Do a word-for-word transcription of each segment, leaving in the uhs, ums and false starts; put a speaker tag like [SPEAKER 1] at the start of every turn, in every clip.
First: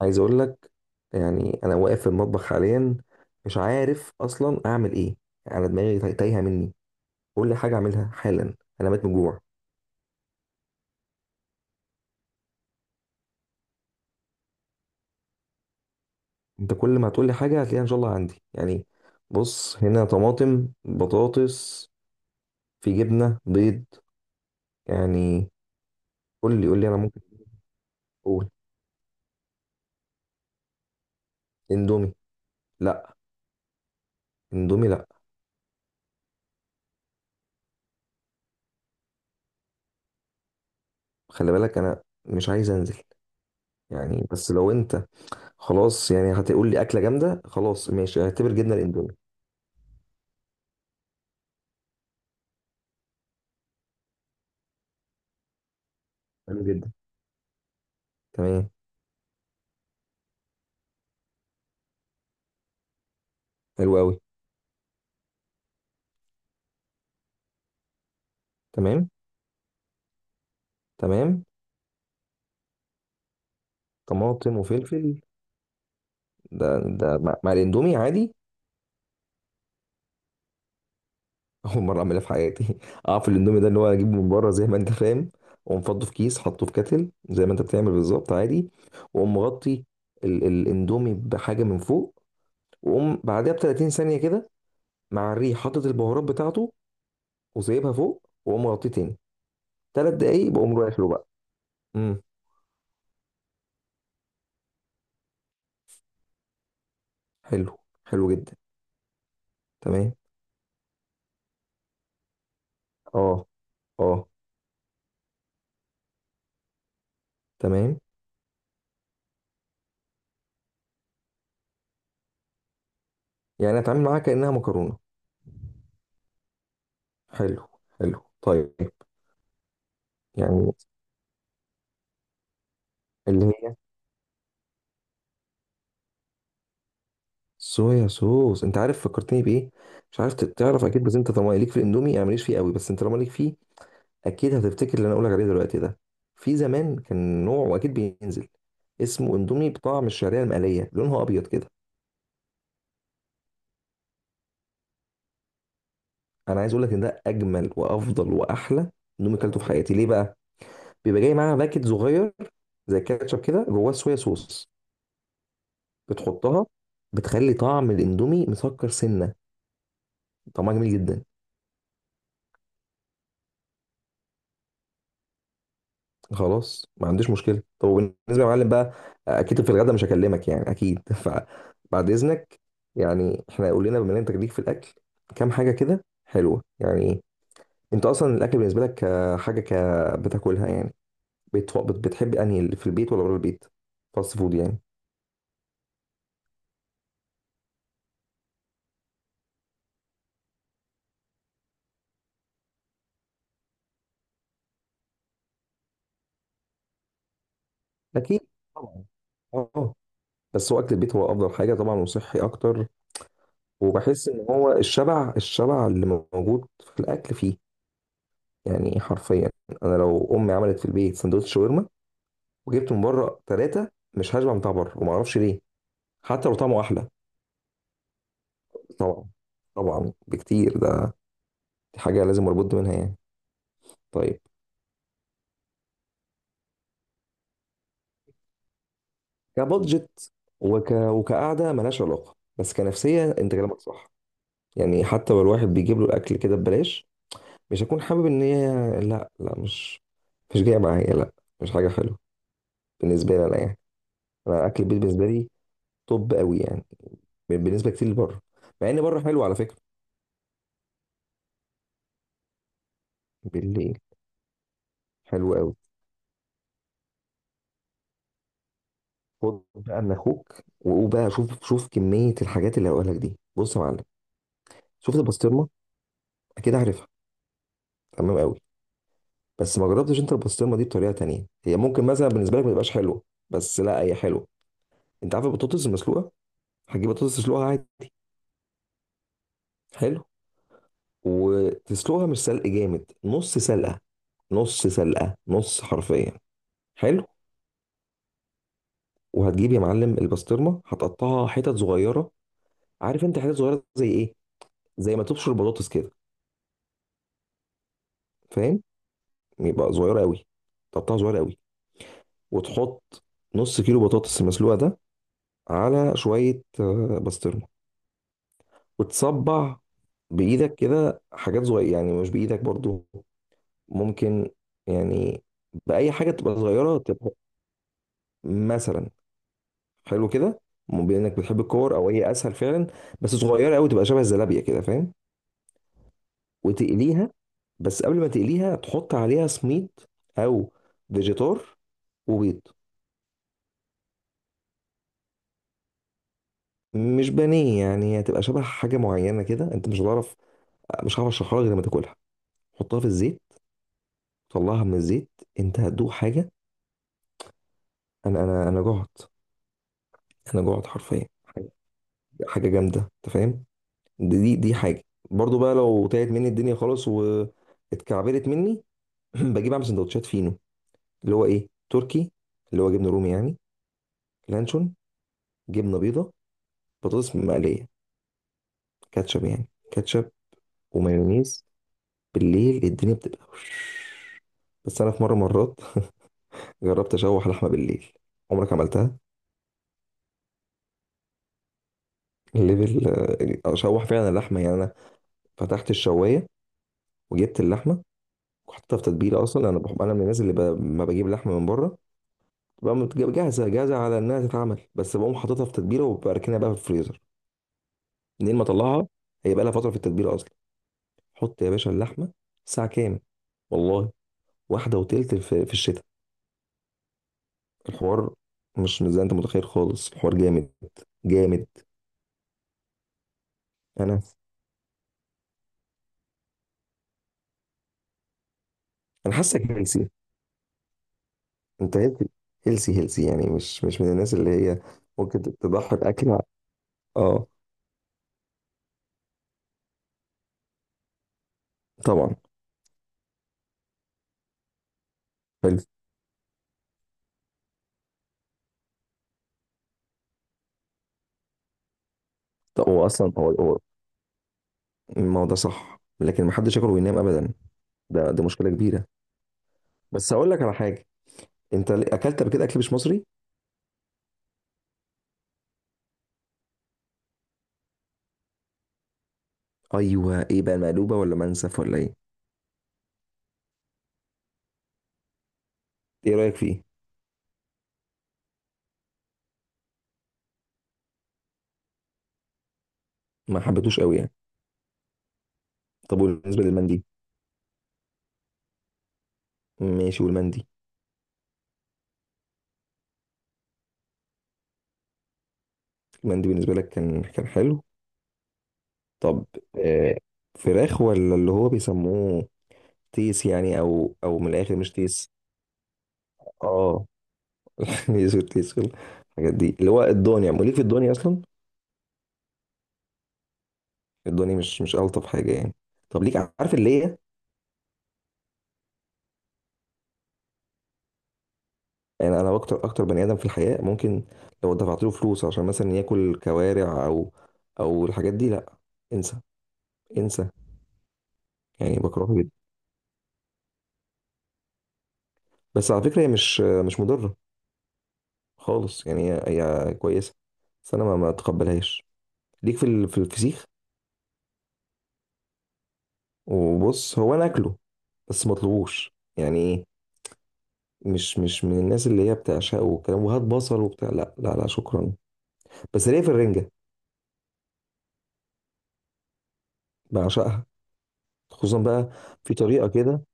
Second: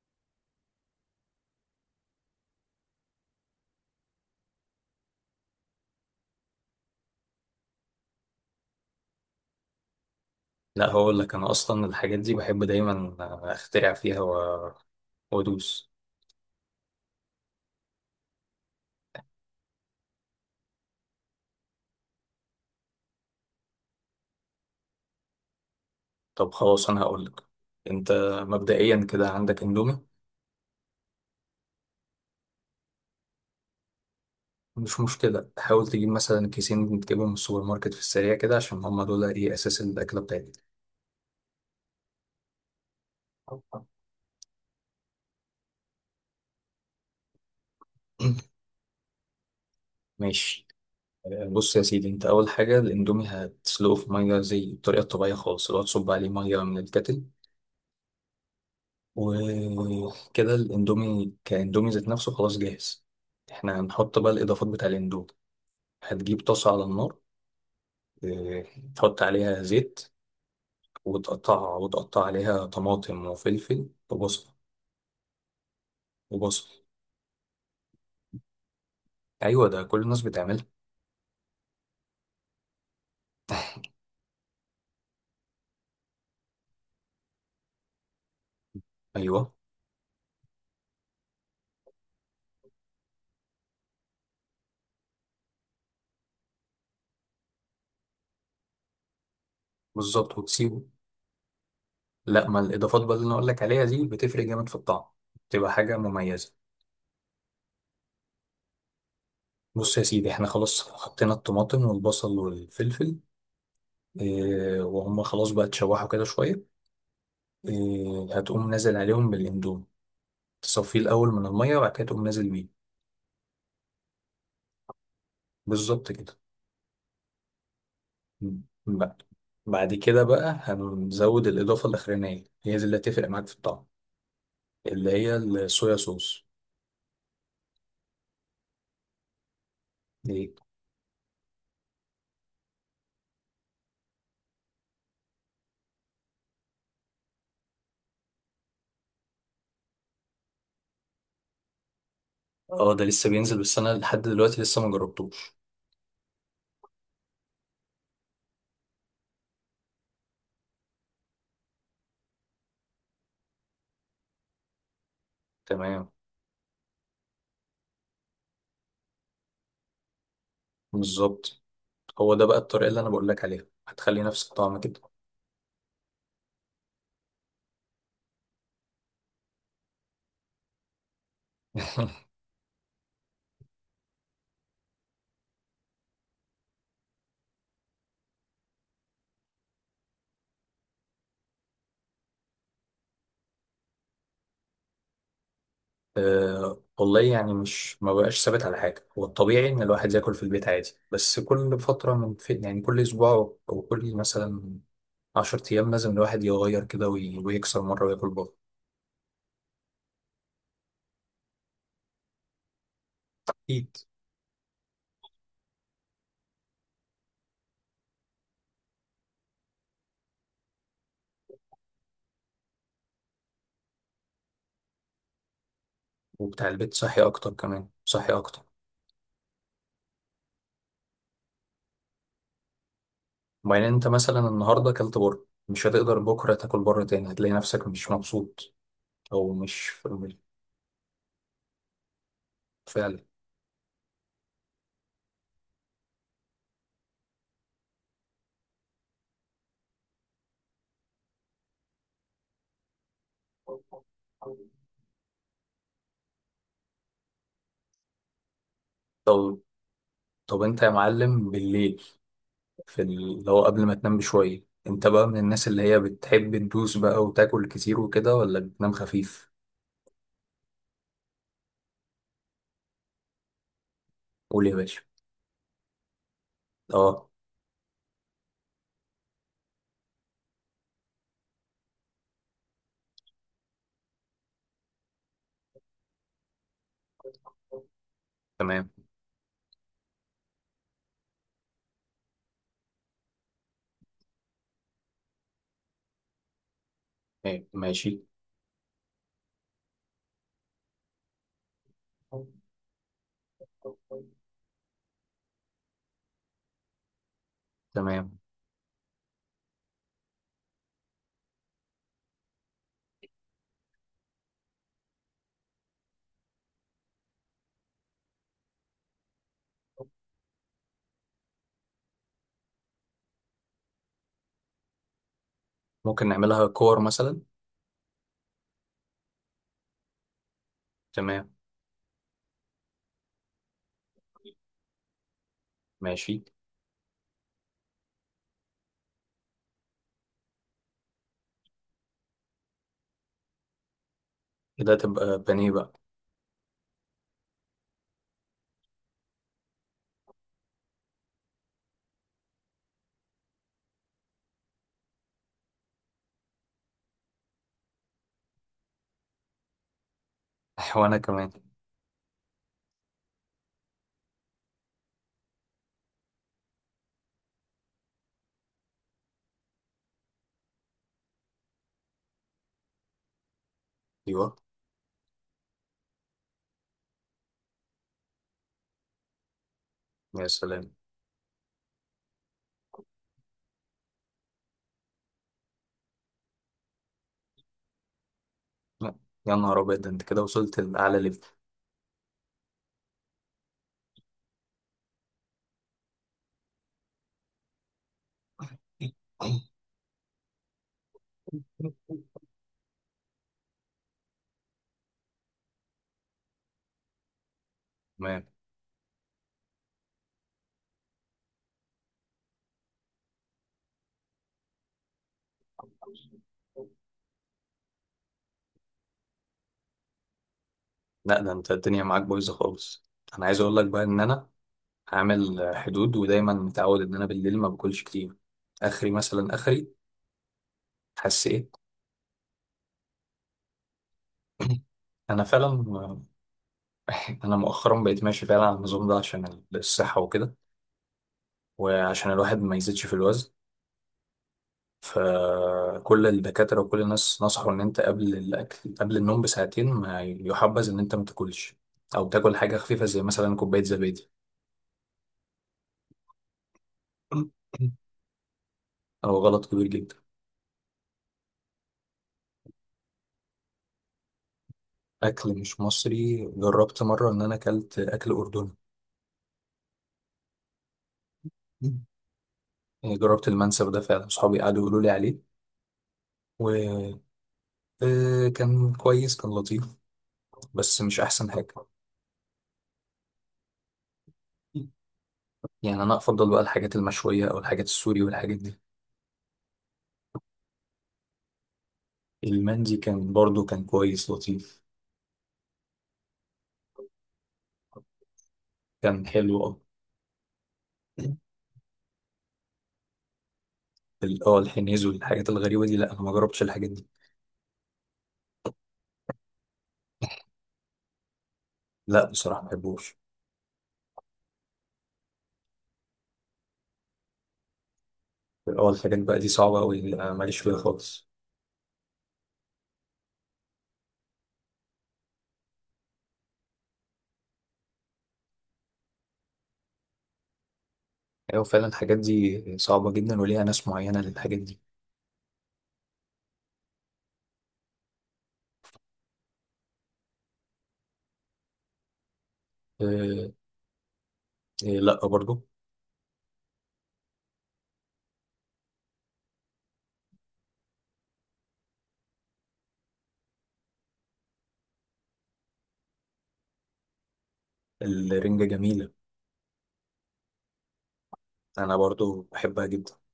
[SPEAKER 1] عايز اقول لك، يعني انا واقف في المطبخ حاليا. مش عارف اصلا اعمل ايه. يعني انا دماغي تاي- تايهه مني. قول لي حاجه اعملها حالا، انا ميت من الجوع.
[SPEAKER 2] لا، هقول لك انا اصلا الحاجات دي بحب دايما اخترع فيها و- وادوس.
[SPEAKER 1] انت كل ما هتقول لي حاجه هتلاقيها ان شاء الله عندي يعني. بص، هنا طماطم، بطاطس، في جبنه، بيض، يعني.
[SPEAKER 2] طب
[SPEAKER 1] قول لي قول لي،
[SPEAKER 2] خلاص،
[SPEAKER 1] انا
[SPEAKER 2] انا
[SPEAKER 1] ممكن
[SPEAKER 2] هقول لك. انت
[SPEAKER 1] اقول.
[SPEAKER 2] مبدئيا كده عندك اندومي.
[SPEAKER 1] اندومي؟ لا، اندومي
[SPEAKER 2] مش
[SPEAKER 1] لا.
[SPEAKER 2] مشكله، حاول تجيب مثلا كيسين تجيبهم من السوبر ماركت في السريع كده، عشان هما دول ايه اساس الاكله بتاعتك.
[SPEAKER 1] خلي بالك انا مش عايز انزل، يعني. بس لو انت خلاص يعني هتقول لي اكله جامده، خلاص ماشي، اعتبر جبنه الاندومي.
[SPEAKER 2] ماشي. آه، بص يا سيدي، انت اول حاجه الاندومي هتسلقه في ميه زي الطريقه الطبيعيه خالص، اللي هو تصب عليه
[SPEAKER 1] حلو
[SPEAKER 2] ميه من
[SPEAKER 1] جدا.
[SPEAKER 2] الكتل.
[SPEAKER 1] تمام.
[SPEAKER 2] وكده الاندومي كاندومي ذات نفسه خلاص جاهز. احنا
[SPEAKER 1] حلو قوي.
[SPEAKER 2] هنحط بقى الاضافات بتاع الاندومي. هتجيب طاسة على النار، آه،
[SPEAKER 1] تمام.
[SPEAKER 2] تحط عليها زيت،
[SPEAKER 1] تمام.
[SPEAKER 2] وتقطعها وتقطع عليها طماطم وفلفل وبصل
[SPEAKER 1] طماطم وفلفل، ده
[SPEAKER 2] وبصل
[SPEAKER 1] ده مع مع الاندومي عادي؟
[SPEAKER 2] أيوة ده كل الناس بتعملها.
[SPEAKER 1] اول مره اعملها في حياتي. اعرف الاندومي ده اللي هو اجيبه من بره زي ما انت فاهم، واقوم فضه في كيس، حطه في كتل زي ما انت بتعمل بالظبط عادي، واقوم
[SPEAKER 2] أيوة
[SPEAKER 1] مغطي ال- الاندومي بحاجه من فوق، واقوم بعدها ب تلاتين ثانيه كده، مع الريح حاطط البهارات بتاعته وسايبها فوق، واقوم مغطيه تاني. ثلاث
[SPEAKER 2] بالظبط
[SPEAKER 1] دقايق بقوم
[SPEAKER 2] وتسيبه.
[SPEAKER 1] رايح له بقى. امم
[SPEAKER 2] لا، ما الإضافات بقى اللي أنا أقول لك عليها دي بتفرق جامد في الطعم. بتبقى حاجة مميزة.
[SPEAKER 1] حلو. حلو جدا.
[SPEAKER 2] بص يا
[SPEAKER 1] تمام.
[SPEAKER 2] سيدي، احنا خلاص حطينا الطماطم والبصل والفلفل.
[SPEAKER 1] اه. اه.
[SPEAKER 2] إيه وهم خلاص بقى اتشوحوا كده شوية.
[SPEAKER 1] تمام.
[SPEAKER 2] إيه هتقوم نازل عليهم بالاندومي. تصفيه الأول من المية وبعد كده تقوم نازل بيه.
[SPEAKER 1] يعني اتعامل معاها كانها مكرونه؟
[SPEAKER 2] بالظبط كده.
[SPEAKER 1] حلو. حلو، طيب.
[SPEAKER 2] بقى. بعد كده بقى
[SPEAKER 1] يعني
[SPEAKER 2] هنزود الإضافة الأخرانية، هي دي اللي هتفرق
[SPEAKER 1] اللي
[SPEAKER 2] معاك في
[SPEAKER 1] هي؟
[SPEAKER 2] الطعم. اللي هي الصويا صوص
[SPEAKER 1] صويا صوص؟ انت عارف فكرتني بايه؟ مش عارف
[SPEAKER 2] دي.
[SPEAKER 1] ت- تعرف اكيد، بس انت طالما ليك في الاندومي، يعني ماليش فيه قوي، بس انت طالما ليك فيه اكيد هتفتكر اللي انا اقولك عليه دلوقتي ده. في زمان كان نوع، واكيد بينزل، اسمه اندومي بطعم الشعريه المقليه، لونها ابيض كده.
[SPEAKER 2] اه، ده لسه بينزل، بس أنا لحد دلوقتي لسه ما جربتوش.
[SPEAKER 1] انا عايز اقولك ان ده اجمل وافضل واحلى اندومي كلته في حياتي. ليه بقى؟ بيبقى جاي معاها باكت صغير زي الكاتشب كده، جواه صويا صوص.
[SPEAKER 2] تمام
[SPEAKER 1] بتحطها، بتخلي طعم الاندومي مسكر سنه. طعمها جميل جدا.
[SPEAKER 2] بالظبط. هو ده بقى الطريقة اللي أنا بقول لك عليها، هتخلي نفس الطعم كده.
[SPEAKER 1] خلاص، ما عنديش مشكله. طب وبالنسبه يا معلم بقى، اكيد في الغدا مش هكلمك يعني، اكيد. فبعد اذنك. يعني احنا قول لنا، بما ان انت ليك في الاكل، كام حاجه كده حلوه يعني. انت اصلا الاكل بالنسبه لك آه، حاجه ك بتاكلها يعني؟ بت- بت- بتحب انهي، اللي في البيت ولا بره البيت؟ فاست فود يعني.
[SPEAKER 2] أه والله، يعني مش ما بقاش ثابت على حاجة. هو الطبيعي إن الواحد ياكل في البيت عادي، بس كل فترة من في يعني كل أسبوع أو كل مثلا عشر أيام لازم الواحد يغير كده وي- ويكسر مرة وياكل
[SPEAKER 1] اكيد.
[SPEAKER 2] بره.
[SPEAKER 1] طبعا. اه. بس هو اكل البيت هو افضل حاجه طبعا، وصحي اكتر.
[SPEAKER 2] أكيد.
[SPEAKER 1] وبحس ان هو الشبع، الشبع اللي موجود في الاكل فيه، يعني حرفيا. انا لو امي عملت في البيت سندوتش شاورما وجبت من بره ثلاثه، مش هشبع من بتاع بره، وما اعرفش ليه، حتى لو
[SPEAKER 2] وبتاع
[SPEAKER 1] طعمه
[SPEAKER 2] البيت
[SPEAKER 1] احلى.
[SPEAKER 2] صحي اكتر، كمان صحي اكتر.
[SPEAKER 1] طبعا. طبعا بكتير ده. دي حاجه لازم اربط منها يعني.
[SPEAKER 2] وبعدين انت
[SPEAKER 1] طيب،
[SPEAKER 2] مثلا النهارده اكلت بره، مش هتقدر بكره تاكل بره تاني، هتلاقي نفسك مش مبسوط. او مش
[SPEAKER 1] كبادجت
[SPEAKER 2] في-
[SPEAKER 1] وك... وكقعده ملهاش علاقه، بس
[SPEAKER 2] فعلا.
[SPEAKER 1] كنفسيه انت كلامك صح. يعني حتى لو الواحد بيجيب له الاكل كده ببلاش، مش هكون حابب ان هي، لا لا، مش مش جايه معايا، لا. مش حاجه حلوه بالنسبه لي انا، يعني. انا اكل البيت بالنسبه لي طب قوي، يعني بالنسبه كتير لبره، مع ان بره حلو على
[SPEAKER 2] طب
[SPEAKER 1] فكره.
[SPEAKER 2] طب انت يا معلم بالليل، في ال- اللي هو قبل ما
[SPEAKER 1] بالليل
[SPEAKER 2] تنام بشويه، انت بقى من
[SPEAKER 1] حلو
[SPEAKER 2] الناس
[SPEAKER 1] قوي.
[SPEAKER 2] اللي هي بتحب تدوس بقى وتاكل كتير وكده، ولا بتنام خفيف؟
[SPEAKER 1] خد بقى من اخوك وقول بقى. شوف شوف كميه الحاجات اللي هقولها لك دي. بص يا معلم،
[SPEAKER 2] قول يا باشا.
[SPEAKER 1] شفت البسطرمه؟ اكيد عارفها.
[SPEAKER 2] اه،
[SPEAKER 1] تمام قوي. بس ما جربتش انت البسطرمه دي بطريقه تانية، هي ممكن مثلا بالنسبه لك ما تبقاش حلوه، بس لا هي حلوه. انت عارف البطاطس المسلوقه؟ هتجيب بطاطس تسلقها عادي.
[SPEAKER 2] تمام.
[SPEAKER 1] حلو. وتسلقها مش سلق جامد، نص سلقه. نص سلقه نص، حرفيا. حلو.
[SPEAKER 2] إيه، ماشي.
[SPEAKER 1] وهتجيب يا معلم البسطرمه، هتقطعها حتت صغيره. عارف انت حتت صغيره زي ايه؟ زي ما تبشر البطاطس كده،
[SPEAKER 2] تمام.
[SPEAKER 1] فاهم؟ يبقى صغيرة قوي، طبقها صغيرة قوي. وتحط نص كيلو بطاطس المسلوقة ده على شوية آه، بسطرمة. وتصبع بإيدك كده حاجات صغيرة، يعني مش بإيدك برضو ممكن، يعني بأي
[SPEAKER 2] ممكن
[SPEAKER 1] حاجة تبقى
[SPEAKER 2] نعملها
[SPEAKER 1] صغيرة
[SPEAKER 2] كور
[SPEAKER 1] تبقى.
[SPEAKER 2] مثلا.
[SPEAKER 1] مثلا، حلو كده. م- بما إنك
[SPEAKER 2] تمام.
[SPEAKER 1] بتحب الكور أو هي أسهل فعلا. بس صغيرة قوي، تبقى شبه الزلابية كده، فاهم؟
[SPEAKER 2] ماشي.
[SPEAKER 1] وتقليها. بس قبل ما تقليها تحط عليها سميد، أو فيجيتار، وبيض.
[SPEAKER 2] كده تبقى بانيه بقى.
[SPEAKER 1] مش بانيه يعني، هتبقى شبه حاجه معينه كده، انت مش هتعرف. مش هعرف اشرحها لك غير لما تاكلها. حطها في الزيت، طلعها من الزيت، انت هتدوق حاجه. انا انا انا جعت، انا جعت
[SPEAKER 2] وانا
[SPEAKER 1] حرفيا.
[SPEAKER 2] كمان.
[SPEAKER 1] حاجه، حاجة جامده، انت فاهم؟ دي دي دي حاجه. برضو بقى، لو تعبت مني الدنيا خالص واتكعبلت مني، بجيب اعمل سندوتشات فينو، اللي هو ايه، تركي، اللي هو جبنه رومي يعني،
[SPEAKER 2] ايوه
[SPEAKER 1] لانشون، جبنه بيضه، بطاطس مقليه، كاتشب، يعني كاتشب،
[SPEAKER 2] يا سلام.
[SPEAKER 1] ومايونيز. بالليل الدنيا بتبقى وش. بس انا في مره، مرات جربت اشوح لحمه بالليل. عمرك
[SPEAKER 2] لا،
[SPEAKER 1] عملتها؟
[SPEAKER 2] يا نهار ابيض، ده انت كده وصلت لاعلى ليفل.
[SPEAKER 1] الليفل. آه، اشوح فعلا اللحمه، يعني انا فتحت الشوايه وجبت اللحمه وحطيتها في تتبيله. اصلا انا بحب، انا من الناس اللي ب... ما بجيب لحمه من بره بقى متج- جاهزه جاهزه على انها تتعمل، بس بقوم حاططها في تتبيله وبركنها بقى في الفريزر.
[SPEAKER 2] تمام.
[SPEAKER 1] منين ما اطلعها، هي بقى لها فتره في التتبيله اصلا. حط يا باشا اللحمه ساعه كام؟ والله، واحده وتلت في, في الشتاء. الحوار مش مش زي انت متخيل خالص، الحوار جامد.
[SPEAKER 2] لا، ده
[SPEAKER 1] جامد.
[SPEAKER 2] انت الدنيا معاك بايظه خالص. انا عايز اقول لك بقى ان
[SPEAKER 1] انا
[SPEAKER 2] انا هعمل حدود، ودايما متعود ان انا بالليل ما باكلش كتير. اخري
[SPEAKER 1] انا
[SPEAKER 2] مثلا
[SPEAKER 1] حاسك،
[SPEAKER 2] اخري. حاسس ايه؟
[SPEAKER 1] انت هيلثي. هيلثي هيلثي يعني، مش مش من الناس اللي هي ممكن
[SPEAKER 2] انا
[SPEAKER 1] تضحي
[SPEAKER 2] فعلا
[SPEAKER 1] باكل ع- اه.
[SPEAKER 2] انا مؤخرا بقيت ماشي فعلا على النظام ده عشان الصحه وكده، وعشان
[SPEAKER 1] طبعا.
[SPEAKER 2] الواحد ما يزيدش في الوزن.
[SPEAKER 1] حلو.
[SPEAKER 2] فكل الدكاترة وكل الناس نصحوا إن أنت قبل الأكل قبل النوم بساعتين ما يحبذ إن أنت ما تاكلش. أو تاكل حاجة
[SPEAKER 1] طب
[SPEAKER 2] خفيفة
[SPEAKER 1] هو
[SPEAKER 2] زي
[SPEAKER 1] اصلا هو
[SPEAKER 2] مثلا
[SPEAKER 1] هو
[SPEAKER 2] كوباية زبادي.
[SPEAKER 1] الموضوع صح، لكن ما حدش ياكل وينام ابدا. ده دي مشكله كبيره.
[SPEAKER 2] هو غلط كبير جدا.
[SPEAKER 1] بس هقول لك على حاجه، انت ليه- اكلت قبل كده اكل مش مصري؟
[SPEAKER 2] أكل مش مصري، جربت مرة إن أنا أكلت أكل أردني.
[SPEAKER 1] ايوه، ايه بقى، مقلوبه ولا منسف ولا ايه؟
[SPEAKER 2] جربت المنسف ده، فعلا صحابي قعدوا يقولوا لي عليه،
[SPEAKER 1] ايه رايك فيه؟
[SPEAKER 2] وكان كويس كان لطيف. بس مش أحسن حاجة.
[SPEAKER 1] ما حبيتوش قوي يعني؟
[SPEAKER 2] يعني أنا
[SPEAKER 1] طب
[SPEAKER 2] أفضل بقى
[SPEAKER 1] وبالنسبه
[SPEAKER 2] الحاجات
[SPEAKER 1] للمندي؟
[SPEAKER 2] المشوية أو الحاجات السوري والحاجات دي.
[SPEAKER 1] ماشي، والمندي؟
[SPEAKER 2] المندي كان برضو كان كويس لطيف.
[SPEAKER 1] المندي بالنسبه لك كان، كان حلو؟
[SPEAKER 2] كان
[SPEAKER 1] طب،
[SPEAKER 2] حلو أوي.
[SPEAKER 1] آه، فراخ ولا اللي هو بيسموه تيس يعني، او او
[SPEAKER 2] ال-
[SPEAKER 1] من
[SPEAKER 2] اه
[SPEAKER 1] الاخر مش
[SPEAKER 2] الحنيز
[SPEAKER 1] تيس.
[SPEAKER 2] والحاجات الغريبة دي، لا أنا ما جربتش الحاجات دي.
[SPEAKER 1] اه. يسود تيسول. الحاجات دي اللي هو الدنيا، وليك في الدنيا اصلا؟
[SPEAKER 2] لا بصراحة ما بحبوش.
[SPEAKER 1] الدنيا مش مش الطف حاجه يعني. طب ليك، عارف اللي هي؟
[SPEAKER 2] اه، الحاجات بقى دي صعبة أوي، لا، ماليش فيها خالص.
[SPEAKER 1] يعني انا اكتر اكتر بني ادم في الحياه، ممكن لو دفعت له فلوس عشان مثلا ياكل كوارع او او الحاجات دي، لا، انسى، انسى.
[SPEAKER 2] أيوة فعلا
[SPEAKER 1] يعني
[SPEAKER 2] الحاجات
[SPEAKER 1] بكرهها جدا.
[SPEAKER 2] دي صعبة جدا وليها ناس معينة للحاجات دي.
[SPEAKER 1] بس على فكره هي مش مش مضره خالص يعني، هي هي كويسه، بس انا ما ما اتقبلهاش. ليك في ال- في
[SPEAKER 2] أه،
[SPEAKER 1] الفسيخ؟
[SPEAKER 2] آه، لا برضو.
[SPEAKER 1] وبص، هو انا اكله، بس ما اطلبوش يعني. إيه؟ مش مش من الناس اللي هي بتعشقه والكلام، وهات بصل وبتاع، لا لا لا، شكرا. بس ليه، في الرنجة؟
[SPEAKER 2] الرنجة جميلة.
[SPEAKER 1] بعشقها. خصوصا
[SPEAKER 2] أنا
[SPEAKER 1] بقى
[SPEAKER 2] برضو
[SPEAKER 1] في
[SPEAKER 2] بحبها
[SPEAKER 1] طريقة
[SPEAKER 2] جدا.
[SPEAKER 1] كده،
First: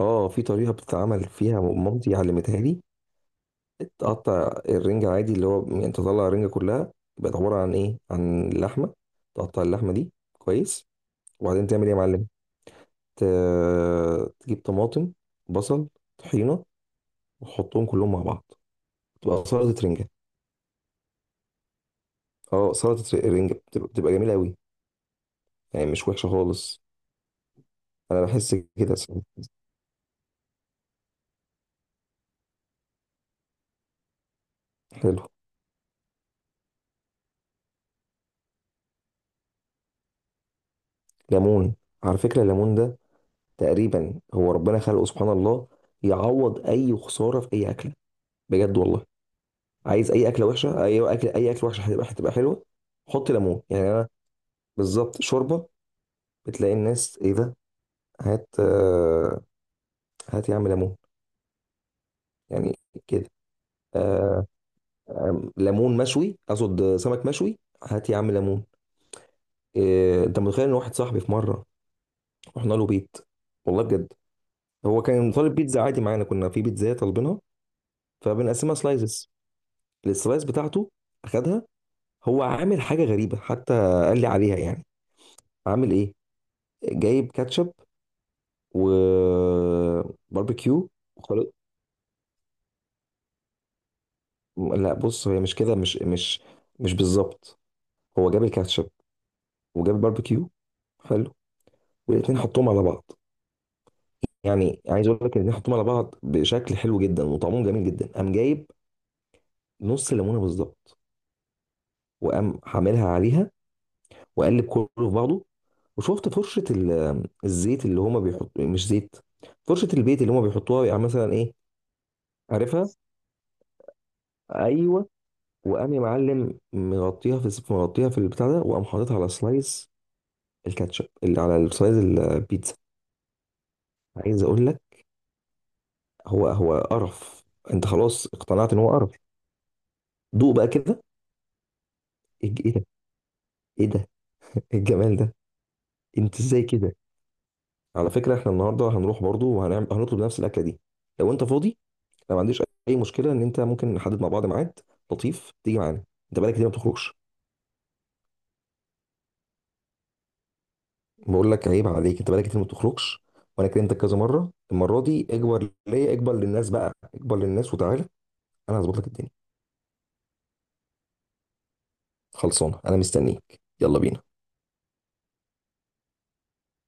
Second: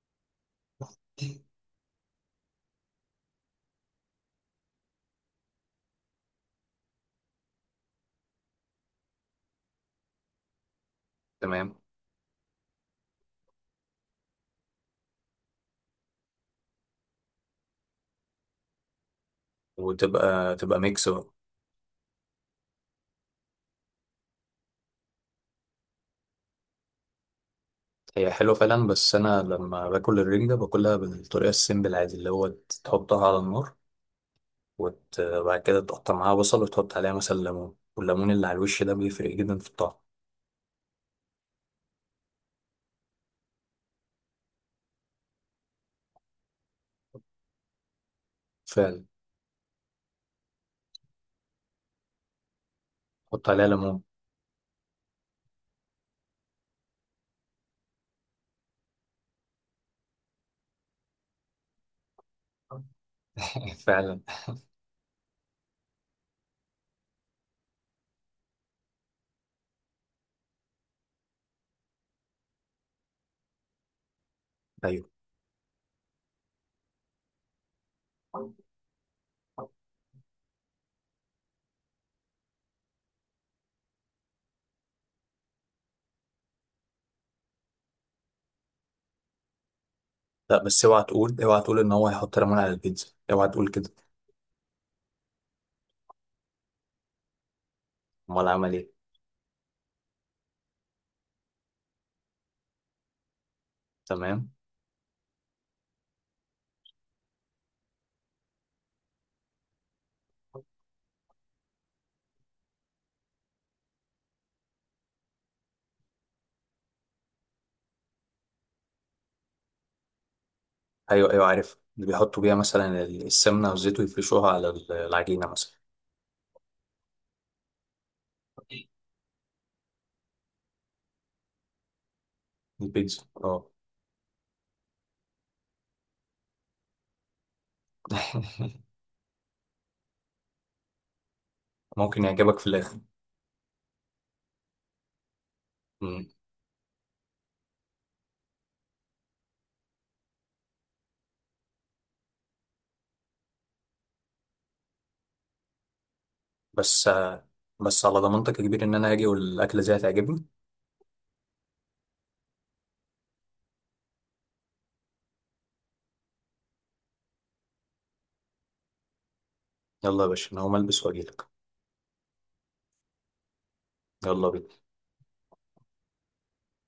[SPEAKER 1] اه في طريقة بتتعمل فيها مامتي علمتها لي. تقطع الرنجة عادي، اللي هو يعني تطلع الرنجة كلها، يبقى عبارة عن ايه، عن اللحمة. تقطع اللحمة دي كويس، وبعدين
[SPEAKER 2] تمام.
[SPEAKER 1] تعمل ايه يا معلم؟ ت- تجيب طماطم، بصل، طحينة، وتحطهم كلهم مع بعض، تبقى سلطة رنجة.
[SPEAKER 2] وتبقى تبقى ميكس بقى.
[SPEAKER 1] اه سلطة رنجة بتبقى، بتبقى جميلة قوي، يعني مش وحشة خالص. انا
[SPEAKER 2] هي حلوة
[SPEAKER 1] بحس
[SPEAKER 2] فعلا،
[SPEAKER 1] كده
[SPEAKER 2] بس
[SPEAKER 1] سن.
[SPEAKER 2] أنا لما باكل الرنجة باكلها بالطريقة السيمبل عادي، اللي هو تحطها على النار وت-
[SPEAKER 1] حلو.
[SPEAKER 2] وبعد كده تقطع معاها بصل وتحط عليها مثلا ليمون، والليمون اللي على الوش ده بيفرق جدا في الطعم.
[SPEAKER 1] ليمون، على فكره الليمون ده تقريبا هو ربنا خلقه، سبحان الله، يعوض اي خساره في اي اكله، بجد والله.
[SPEAKER 2] فعلا.
[SPEAKER 1] عايز اي اكله وحشه، اي اكل، اي اكل وحشه، هتبقى، هتبقى حلوه. حط
[SPEAKER 2] حط
[SPEAKER 1] ليمون،
[SPEAKER 2] عليها
[SPEAKER 1] يعني
[SPEAKER 2] ليمون.
[SPEAKER 1] انا، بالظبط. شوربه، بتلاقي الناس، ايه ده، هات آه، هات يا عم ليمون، يعني كده.
[SPEAKER 2] فعلا.
[SPEAKER 1] آه، آم، ليمون مشوي، اقصد سمك مشوي، هات يا عم ليمون. إيه، انت متخيل ان واحد صاحبي في مره رحنا له بيت، والله بجد، هو
[SPEAKER 2] ايوه.
[SPEAKER 1] كان طالب بيتزا عادي معانا، كنا في بيتزا طالبينها، فبنقسمها سلايزز. السلايز بتاعته اخدها، هو عامل حاجه غريبه حتى، قال لي عليها يعني. عامل ايه؟ جايب كاتشب
[SPEAKER 2] لا، بس
[SPEAKER 1] وباربيكيو
[SPEAKER 2] اوعى تقول
[SPEAKER 1] وخلاص.
[SPEAKER 2] اوعى تقول ان هو هيحط ليمون على البيتزا، اوعى تقول كده.
[SPEAKER 1] لا بص، هي مش كده، مش مش مش بالظبط. هو جاب
[SPEAKER 2] امال عمل
[SPEAKER 1] الكاتشب
[SPEAKER 2] ايه؟
[SPEAKER 1] وجاب الباربيكيو، حلو، والاتنين حطهم على بعض.
[SPEAKER 2] تمام.
[SPEAKER 1] يعني عايز اقول لك، الاتنين حطهم على بعض بشكل حلو جدا وطعمهم جميل جدا. قام جايب نص ليمونه بالظبط وقام حاملها عليها، واقلب كله في بعضه. وشفت فرشه ال- الزيت اللي هما بيحطوا، مش زيت، فرشه البيت اللي هما بيحطوها، يعني
[SPEAKER 2] ايوه
[SPEAKER 1] مثلا
[SPEAKER 2] ايوه
[SPEAKER 1] ايه؟
[SPEAKER 2] عارف اللي بيحطوا بيها
[SPEAKER 1] عارفها؟
[SPEAKER 2] مثلا ال- السمنه والزيت، ويفرشوها على ال-
[SPEAKER 1] ايوه.
[SPEAKER 2] العجينه مثلا.
[SPEAKER 1] وقام يا معلم مغطيها في، مغطيها في البتاع ده، وقام حاططها على سلايز الكاتشب اللي على سلايز البيتزا.
[SPEAKER 2] البيتزا اه.
[SPEAKER 1] عايز اقول لك، هو هو قرف، انت خلاص اقتنعت ان هو قرف. دوق بقى كده.
[SPEAKER 2] ممكن
[SPEAKER 1] ايه،
[SPEAKER 2] يعجبك في
[SPEAKER 1] إيه ده،
[SPEAKER 2] الاخر.
[SPEAKER 1] ايه ده، إيه الجمال ده،
[SPEAKER 2] مم.
[SPEAKER 1] انت ازاي كده! على فكره احنا النهارده هنروح برضو وهنعمل، هنطلب نفس الاكله دي. لو انت فاضي، انا ما عنديش اي مشكله ان انت ممكن نحدد مع بعض ميعاد، لطيف تيجي معانا، انت بقالك كتير ما
[SPEAKER 2] بس
[SPEAKER 1] بتخرجش.
[SPEAKER 2] بس على ضمانتك يا كبير، ان انا هاجي والاكله دي هتعجبني.
[SPEAKER 1] بقول لك عيب عليك، انت بقالك كتير ما بتخرجش، وانا كلمتك كذا مره. المره دي اكبر ليا، اكبر للناس بقى، اكبر للناس، وتعالى انا هظبط لك الدنيا.
[SPEAKER 2] يلا يا باشا، انا هقوم البس واجيلك.
[SPEAKER 1] خلصانه، انا مستنيك، يلا بينا.
[SPEAKER 2] يلا بينا.